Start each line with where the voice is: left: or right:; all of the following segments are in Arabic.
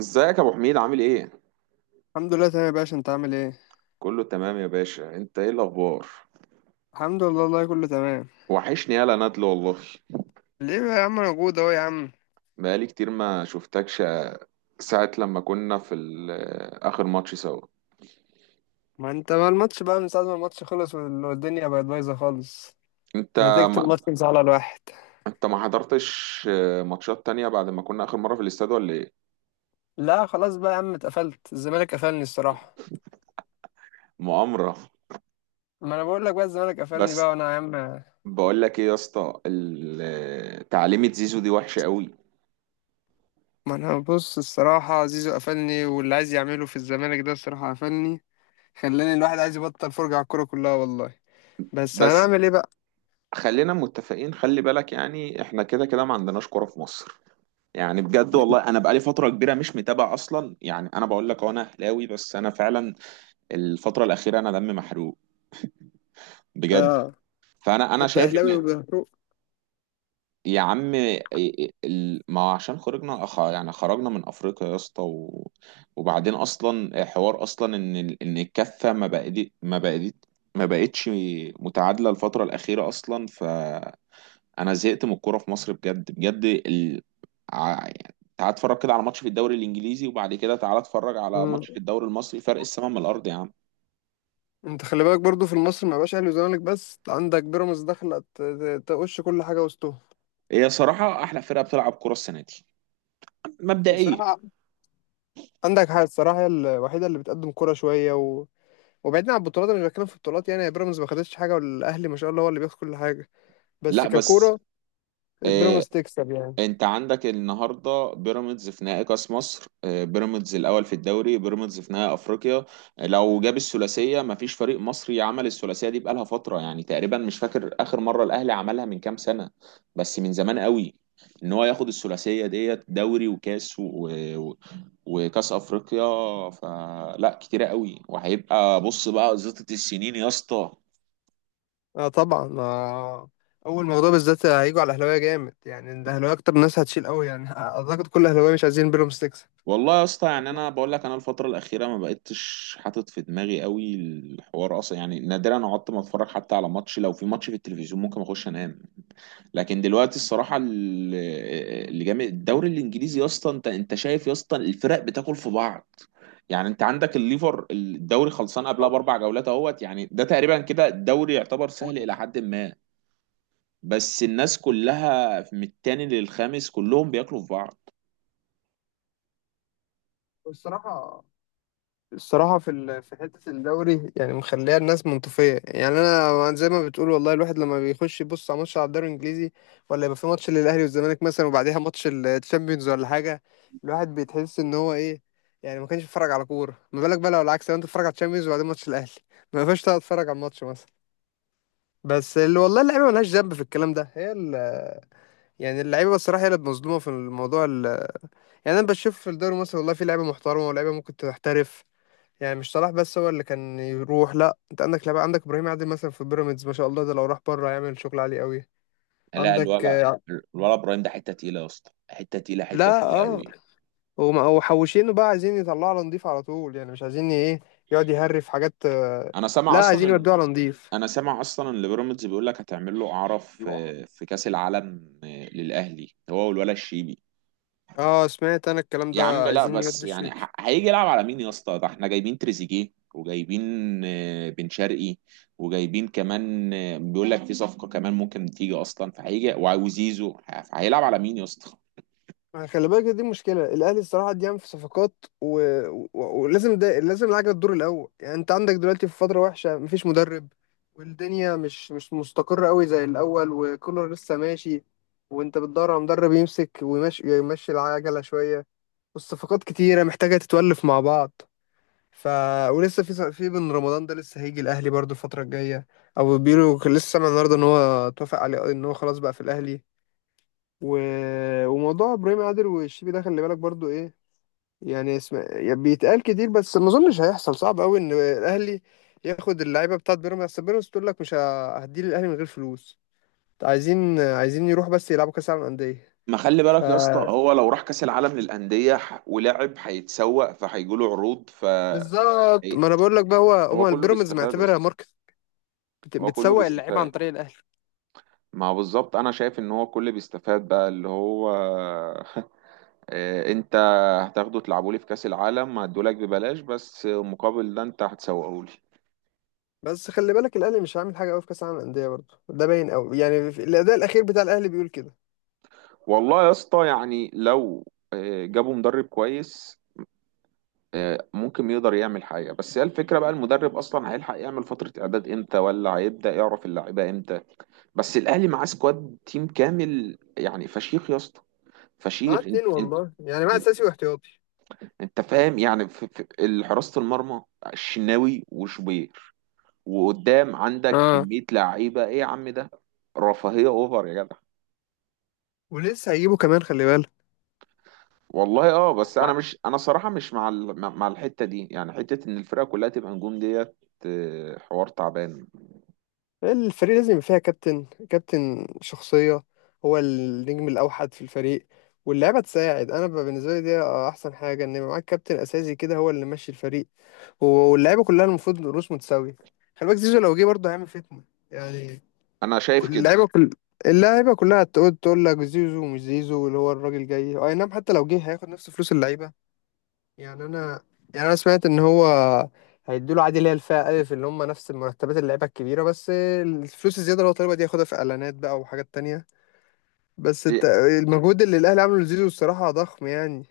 right: ازيك يا ابو حميد؟ عامل ايه؟
left: الحمد لله تمام يا باشا، انت عامل ايه؟
right: كله تمام يا باشا. انت ايه الاخبار؟
left: الحمد لله والله كله تمام.
right: وحشني، يالا ندل والله.
left: ليه بقى يا عم؟ انا موجود اهو يا عم.
right: بقالي كتير ما شفتكش. ساعة لما كنا في اخر ماتش سوا.
left: ما انت، ما الماتش بقى من ساعه ما الماتش خلص والدنيا بقت بايظه خالص.
right: انت
left: نتيجه
right: ما
left: الماتش مزعله الواحد.
right: انت ما حضرتش ماتشات تانية بعد ما كنا اخر مرة في الاستاد ولا ايه؟
left: لا خلاص بقى يا عم، اتقفلت الزمالك، قفلني الصراحه.
right: مؤامرة.
left: ما انا بقول لك بقى الزمالك قفلني بقى،
right: بس
left: وانا يا عم.
right: بقول لك ايه يا اسطى، تعليمة زيزو دي وحشة قوي.
left: ما انا بص الصراحه زيزو قفلني، واللي عايز يعمله في الزمالك ده الصراحه قفلني. خلاني الواحد عايز يبطل فرجه على الكوره كلها والله. بس
right: بس
left: هنعمل ايه بقى؟
right: خلينا متفقين، خلي بالك يعني احنا كده كده ما عندناش كرة في مصر. يعني بجد والله انا بقالي فتره كبيره مش متابع اصلا. يعني انا بقول لك أهو، انا اهلاوي بس انا فعلا الفتره الاخيره انا دمي محروق بجد.
left: اه،
right: فانا
left: حتى
right: شايف
left: اهلاوي.
right: ان، يا عم ما هو عشان خرجنا، يعني خرجنا من افريقيا يا اسطى. وبعدين اصلا حوار اصلا ان ان الكفه ما بقت ما بقتش متعادله الفتره الاخيره اصلا. انا زهقت من الكوره في مصر بجد بجد. يعني تعال اتفرج كده على ماتش في الدوري الانجليزي وبعد كده تعال اتفرج على ماتش في
left: وبيهرب.
right: الدوري المصري. فرق السماء من الارض يا عم.
left: انت خلي بالك برضو، في مصر ما بقاش اهلي وزمالك بس، عندك بيراميدز داخله تقش كل حاجه وسطهم.
right: هي صراحه احلى فرقه بتلعب كوره السنه دي مبدئيا.
left: الصراحه، عندك حاجه الصراحه، هي الوحيده اللي بتقدم كوره شويه. و... وبعيدنا عن البطولات، انا مش بتكلم في البطولات، يعني بيراميدز ما خدتش حاجه والاهلي ما شاء الله هو اللي بياخد كل حاجه. بس
right: لا بس،
left: ككوره
right: آه،
left: بيراميدز تكسب يعني.
right: انت عندك النهارده بيراميدز في نهائي كاس مصر، آه، بيراميدز الاول في الدوري، بيراميدز في نهائي افريقيا. آه، لو جاب الثلاثيه مفيش فريق مصري عمل الثلاثيه دي بقالها فتره. يعني تقريبا مش فاكر اخر مره الاهلي عملها من كام سنه، بس من زمان قوي، ان هو ياخد الثلاثيه ديت، دوري وكاس و... وكاس افريقيا. فلا كتيره قوي، وهيبقى بص بقى زيطه السنين يا اسطى.
left: اه، طبعا. اول موضوع بالذات هيجوا على الاهلاويه جامد، يعني الاهلاويه اكتر ناس هتشيل قوي، يعني اعتقد كل الاهلاويه مش عايزين بيراميدز تكسب.
right: والله يا اسطى يعني انا بقول لك، انا الفتره الاخيره ما بقتش حاطط في دماغي قوي الحوار اصلا. يعني نادرا قعدت ما اتفرج حتى على ماتش، لو في ماتش في التلفزيون ممكن اخش انام. لكن دلوقتي الصراحه اللي جامد الدوري الانجليزي يا اسطى. انت شايف يا اسطى، الفرق بتاكل في بعض. يعني انت عندك الليفر الدوري خلصان قبلها
left: أول-
right: باربع جولات اهوت. يعني ده تقريبا كده الدوري يعتبر سهل
left: أول-
right: الى حد ما، بس الناس كلها من التاني للخامس كلهم بياكلوا في بعض.
left: والصراحة في حتة الدوري يعني مخليها الناس منطفية، يعني أنا زي ما بتقول والله، الواحد لما بيخش يبص على ماتش على الدوري الإنجليزي، ولا يبقى في ماتش للأهلي والزمالك مثلا وبعديها ماتش الشامبيونز ولا حاجة، الواحد بيتحس إن هو إيه، يعني ما كانش بيتفرج على كورة. ما بالك بقى لو العكس، لو أنت بتتفرج على الشامبيونز وبعدين ماتش الأهلي ما ينفعش تقعد تتفرج على الماتش مثلا. بس اللي والله، اللعيبة ملهاش ذنب في الكلام ده، هي ال- يعني اللعيبة الصراحة هي اللي مظلومة في الموضوع ال- يعني أنا بشوف في الدوري المصري والله في لعيبة محترمة ولعيبة ممكن تحترف، يعني مش صلاح بس هو اللي كان يروح. لا، انت عندك لعيبه، عندك ابراهيم عادل مثلا في بيراميدز، ما شاء الله ده لو راح بره هيعمل شغل عالي قوي.
right: لا
left: عندك
right: الولا الولا ابراهيم ده حته تقيله يا اسطى، حته تقيله، حته
left: لا
right: تقيله
left: اه.
right: قوي.
left: وحوشينه بقى، عايزين يطلعوا على نضيف على طول، يعني مش عايزين ايه، يقعد يهري في حاجات.
right: انا سامع
left: لا
right: اصلا
left: عايزين
right: ان،
left: يودوه على نضيف.
right: بيراميدز بيقول لك هتعمل له اعاره في كاس العالم، آه، للاهلي، هو والولا الشيبي.
left: اه، سمعت انا الكلام
right: يا عم
left: ده،
right: لا
left: عايزين يودوا
right: بس يعني
left: الشيب.
right: هيجي يلعب على مين يا اسطى؟ ده احنا جايبين تريزيجيه وجايبين، آه، بن شرقي، وجايبين كمان، آه، بيقول لك في صفقه كمان ممكن تيجي اصلا. فهيجي وزيزو، فهيلعب على مين يا اسطى؟
left: ما خلي بالك دي مشكلة الأهلي الصراحة، دي في صفقات، و... و... ولازم ده لازم العجلة تدور الأول. يعني أنت عندك دلوقتي في فترة وحشة، مفيش مدرب والدنيا مش مستقرة قوي زي الأول، وكولر لسه ماشي وأنت بتدور على مدرب يمسك ويمشي، يمشي العجلة شوية، والصفقات كتيرة محتاجة تتولف مع بعض. ف ولسه في بن رمضان ده لسه هيجي الأهلي برضو الفترة الجاية، أو بيقولوا لسه، سامع النهاردة إن هو اتوافق عليه إن هو خلاص بقى في الأهلي. و... وموضوع ابراهيم عادل والشيبي ده خلي بالك برضو ايه، يعني اسم يعني بيتقال كتير، بس ما اظنش هيحصل، صعب قوي ان الاهلي ياخد اللعيبه بتاعت بيراميدز. أصل بيراميدز تقول لك مش هديه للاهلي من غير فلوس، عايزين يروح بس يلعبوا كاس العالم للانديه.
right: ما خلي
left: ف
right: بالك يا اسطى، هو لو راح كاس العالم للانديه ولعب، هيتسوق فهيجي له عروض.
left: بالظبط،
right: هي-
left: ما انا بقول لك بقى، هو
right: هو
left: هما
right: كله
left: البيراميدز
right: بيستفاد يا
left: معتبرها
right: اسطى.
left: ماركت،
right: هو كله
left: بتسوق اللعيبه عن
right: بيستفاد.
left: طريق الاهلي.
right: ما بالظبط انا شايف ان هو كله بيستفاد بقى، اللي هو إيه، انت هتاخده تلعبوا لي في كاس العالم هدولك ببلاش، بس مقابل ده انت هتسوقوا لي.
left: بس خلي بالك الاهلي مش هيعمل حاجه قوي في كاس العالم للانديه برضو، ده باين قوي، يعني الاداء الاخير بتاع الاهلي بيقول كده.
right: والله يا اسطى يعني لو، إيه، جابوا مدرب كويس، إيه، ممكن يقدر يعمل حاجه. بس هي الفكره بقى المدرب اصلا هيلحق يعمل فتره اعداد امتى، ولا هيبدا يعرف اللعيبه امتى؟ بس الاهلي معاه سكواد تيم كامل يعني، فشيخ يا اسطى،
left: معاه
right: فشيخ.
left: 2 والله، يعني معاه
right: انت
left: اساسي واحتياطي.
right: انت فاهم، يعني في حراسة المرمى الشناوي وشوبير، وقدام عندك
left: اه،
right: كمية لعيبة، ايه يا عم ده، رفاهية اوفر يا جدع.
left: ولسه هيجيبوا كمان خلي بالك.
right: والله اه، بس انا صراحة مش مع ال- مع مع الحتة دي، يعني حتة ان الفرقة كلها تبقى نجوم ديت، آه، حوار تعبان.
left: الفريق لازم يبقى فيها كابتن، كابتن شخصية، هو النجم الأوحد في الفريق واللعيبة تساعد. أنا بقى بالنسبة لي دي أحسن حاجة، إن يبقى معاك كابتن أساسي كده هو اللي ماشي الفريق، واللعيبة كلها المفروض رؤوس متساوية. خلي بالك زيزو لو جه برضه هيعمل فتنة يعني،
right: انا شايف
left: كل
right: كده.
left: اللعيبة كل اللعيبة كلها تقول لك زيزو مش زيزو، اللي هو الراجل جاي أي نعم، حتى لو جه هياخد نفس فلوس اللعيبة. يعني انا يعني انا سمعت ان هو هيدوا له عادي، اللي هي الفئه الف اللي هم نفس مرتبات اللعيبه الكبيره، بس الفلوس الزياده اللي هو طالبها دي ياخدها في اعلانات بقى وحاجات تانية. بس
right: إيه،
left: المجهود اللي الاهلي عامله لزيزو الصراحه ضخم يعني.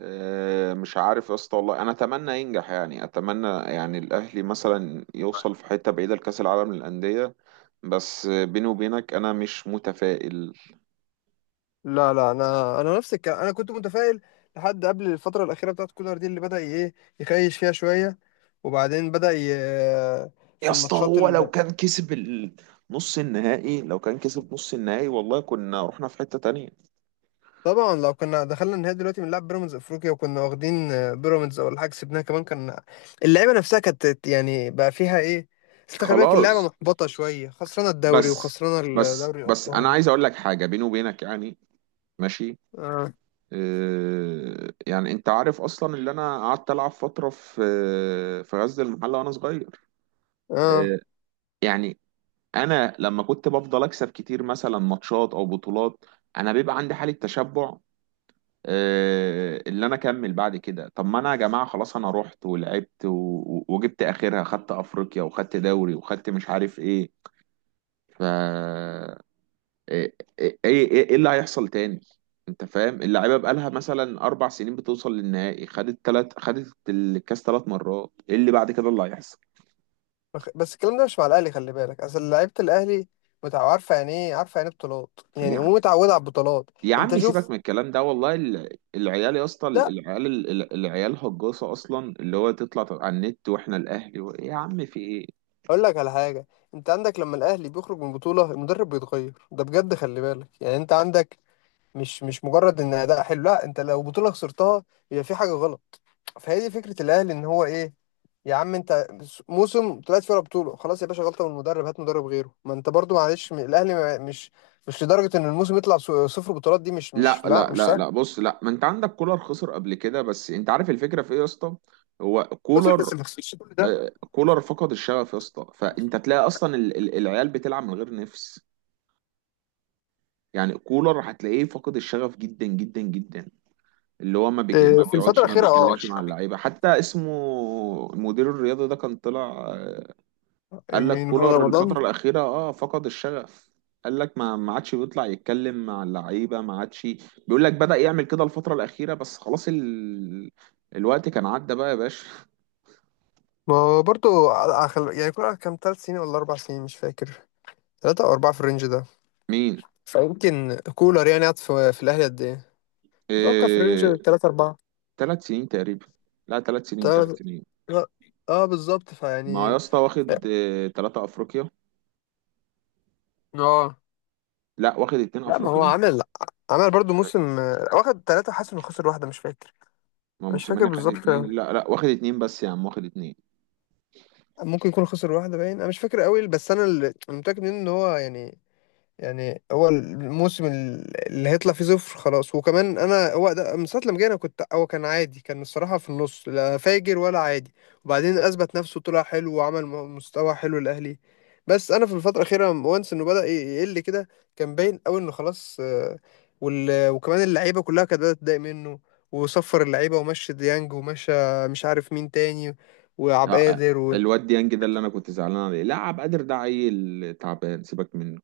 right: آه، مش عارف يا اسطى والله. انا اتمنى ينجح، يعني اتمنى يعني الاهلي مثلا يوصل في حته بعيده لكاس العالم للانديه، بس بيني وبينك انا مش متفائل.
left: لا، لا، انا نفس الكلام، انا كنت متفائل لحد قبل الفتره الاخيره بتاعت كولر دي، اللي بدا ايه، يخيش فيها شويه، وبعدين بدا
right: يا
left: في
right: اسطى،
left: الماتشات.
right: هو لو كان كسب ال- نص النهائي لو كان كسب نص النهائي والله كنا رحنا في حته تانية.
left: طبعا لو كنا دخلنا النهائي دلوقتي بنلعب بيراميدز افريقيا وكنا واخدين بيراميدز او حاجه كسبناها كمان، كان اللعيبه نفسها كانت يعني بقى فيها ايه. بس انت خلي بالك اللعبه
right: خلاص.
left: محبطه شويه، خسرانه الدوري
right: بس
left: وخسرانه
right: بس
left: دوري
right: بس انا
left: الابطال.
right: عايز اقول لك حاجه بيني وبينك يعني، ماشي؟
left: اه،
right: آه، يعني انت عارف اصلا اللي انا قعدت العب فتره في غزل المحله وانا صغير.
left: اه،
right: آه، يعني انا لما كنت بفضل اكسب كتير مثلا ماتشات او بطولات، انا بيبقى عندي حالة تشبع. آه، اللي انا اكمل بعد كده؟ طب ما انا يا جماعة خلاص انا رحت ولعبت وجبت اخرها، خدت افريقيا وخدت دوري وخدت مش عارف ايه. آه، إيه اللي هيحصل تاني؟ انت فاهم اللعيبه بقالها مثلا 4 سنين بتوصل للنهائي، خدت تلات، خدت الكاس 3 مرات، ايه اللي بعد كده اللي هيحصل؟
left: بس الكلام ده مش مع الاهلي، خلي بالك، اصل لعيبه الاهلي عارفه يعني ايه، عارفه يعني إيه بطولات، يعني
right: يعني
left: مو متعوده على البطولات.
right: يا
left: انت
right: عم سيبك
left: شوف،
right: من الكلام ده والله. العيال يا اسطى،
left: لا
right: العيال، العيال هجاصه اصلا، اللي هو تطلع على النت واحنا الاهلي يا عم في ايه؟
left: اقول لك على حاجه، انت عندك لما الاهلي بيخرج من بطوله المدرب بيتغير، ده بجد خلي بالك يعني، انت عندك مش مجرد ان اداء حلو، لا انت لو بطوله خسرتها يبقى في حاجه غلط. فهي دي فكره الاهلي، ان هو ايه، يا عم انت موسم طلعت فيه ولا بطوله، خلاص يا باشا غلطه من المدرب، هات مدرب غيره. ما انت برضو معلش الاهلي مش لدرجه ان الموسم يطلع صفر بطولات، دي مش
right: لا
left: مش لا
right: لا
left: مش
right: لا
left: سهل.
right: لا، بص، لا ما انت عندك كولر خسر قبل كده، بس انت عارف الفكره في ايه يا اسطى؟ هو
left: خسر بس
right: كولر،
left: ما خسرش كل ده.
right: آه، كولر فقد الشغف يا اسطى. فانت تلاقي اصلا العيال بتلعب من غير نفس. يعني كولر هتلاقيه فقد الشغف جدا جدا جدا، اللي هو ما
left: في الفتره
right: بيقعدش ما
left: الاخيره اه،
right: بيتكلمش مع اللعيبه حتى اسمه. المدير الرياضي ده كان طلع، آه، قال لك
left: من محمد
right: كولر الفترة
left: رمضان.
right: الأخيرة فقد الشغف. قال لك ما عادش بيطلع يتكلم مع اللعيبة ما عادش. بيقول لك بدأ يعمل كده الفترة الأخيرة، بس خلاص الوقت كان عدى بقى يا باشا.
left: ما هو برضو يعني كولر كان 3 سنين ولا 4 سنين مش فاكر، 3 أو 4 في الرينج ده.
right: مين؟
left: فيمكن كولر يعني قعد في الاهلي قد ايه، اتوقع في الرينج
right: إيه...
left: 3-4.
right: 3 سنين تقريبا. لا، 3 سنين، تلات
left: تلات
right: سنين
left: لا، اه بالظبط،
right: ما يا
left: فيعني
right: اسطى واخد تلاتة أفريقيا.
left: اه.
right: لا، واخد اتنين
left: لا ما هو
right: أفريقيا.
left: عمل، عمل برضو
right: مش فاكر.
left: موسم، واخد 3، حاسس إنه خسر واحدة مش فاكر.
right: ما
left: مش فاكر
right: موسيماني خد
left: بالظبط،
right: اتنين، لا لا، واخد اتنين بس يا عم، واخد اتنين.
left: ممكن يكون خسر واحدة باين، أنا مش فاكر قوي، بس أنا اللي أنا متأكد منه إن هو يعني، يعني هو الموسم اللي هيطلع فيه صفر خلاص. وكمان انا هو ده من ساعه لما جينا، كنت هو كان عادي، كان الصراحه في النص لا فاجر ولا عادي، وبعدين اثبت نفسه طلع حلو وعمل مستوى حلو الاهلي. بس انا في الفتره الاخيره وانس انه يقل كده، كان باين قوي انه خلاص. وال... وكمان اللعيبه كلها كانت بدات تضايق منه، وصفر اللعيبه ومشي ديانج ومشى مش عارف مين تاني،
right: آه،
left: وعبد
right: آه.
left: القادر
right: الواد ديانج ده اللي انا كنت زعلان عليه، لا، عبد القادر ده عيل تعبان سيبك منه.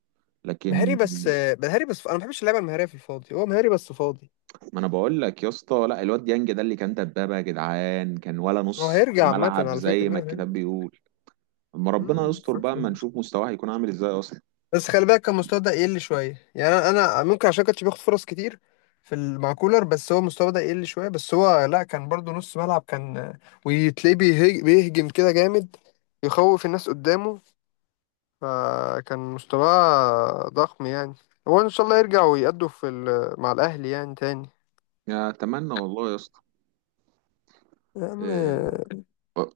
left: ومهاري
right: لكن،
left: بس. مهاري بس انا ما بحبش اللعيبه المهاريه في الفاضي، هو مهاري بس فاضي.
right: ما انا بقول لك يا اسطى، لا الواد ديانج ده اللي كان دبابه يا جدعان، كان ولا
left: ما هو
right: نص
left: هيرجع عامة
right: ملعب
left: على فكرة،
right: زي ما
left: بيقولوا هيرجع.
right: الكتاب بيقول. اما ربنا
left: مم.
right: يستر بقى اما نشوف مستواه هيكون عامل ازاي اصلا.
left: بس خلي بالك كان مستواه ده يقل شوية يعني، أنا ممكن عشان كانش بياخد فرص كتير مع كولر، بس هو مستواه بدأ يقل شوية، بس هو لا كان برضو نص ملعب، كان وتلاقيه بيهجم كده جامد، يخوف الناس قدامه، فكان مستواه ضخم يعني. هو إن شاء الله يرجع ويأدوا مع الأهلي يعني تاني.
right: يا اتمنى والله يا اسطى.
left: يا
right: آه،
left: عم،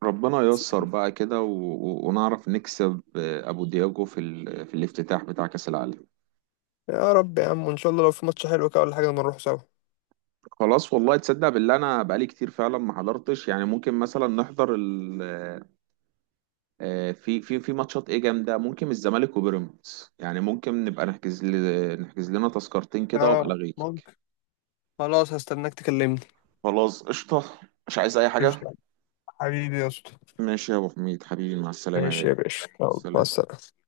right: ربنا ييسر بقى كده ونعرف نكسب، آه، ابو دياجو في في الافتتاح بتاع كاس العالم.
left: يا رب يا عم، وإن شاء الله لو في ماتش حلو كده ولا حاجة نروح سوا.
right: خلاص والله تصدق بالله انا بقالي كتير فعلا ما حضرتش. يعني ممكن مثلا نحضر آه، في ماتشات ايه جامده، ممكن الزمالك وبيراميدز، يعني ممكن نبقى نحجز نحجز لنا تذكرتين كده وابقى
left: اه
right: الغيك.
left: ممكن. خلاص هستناك تكلمني.
right: خلاص قشطه، مش عايز اي حاجه.
left: قشطة. حبيبي يا اسطى.
right: ماشي يا ابو حميد حبيبي، مع السلامه يا
left: ماشي يا
right: غالي.
left: باشا، يلا مع
right: سلام.
left: السلامة.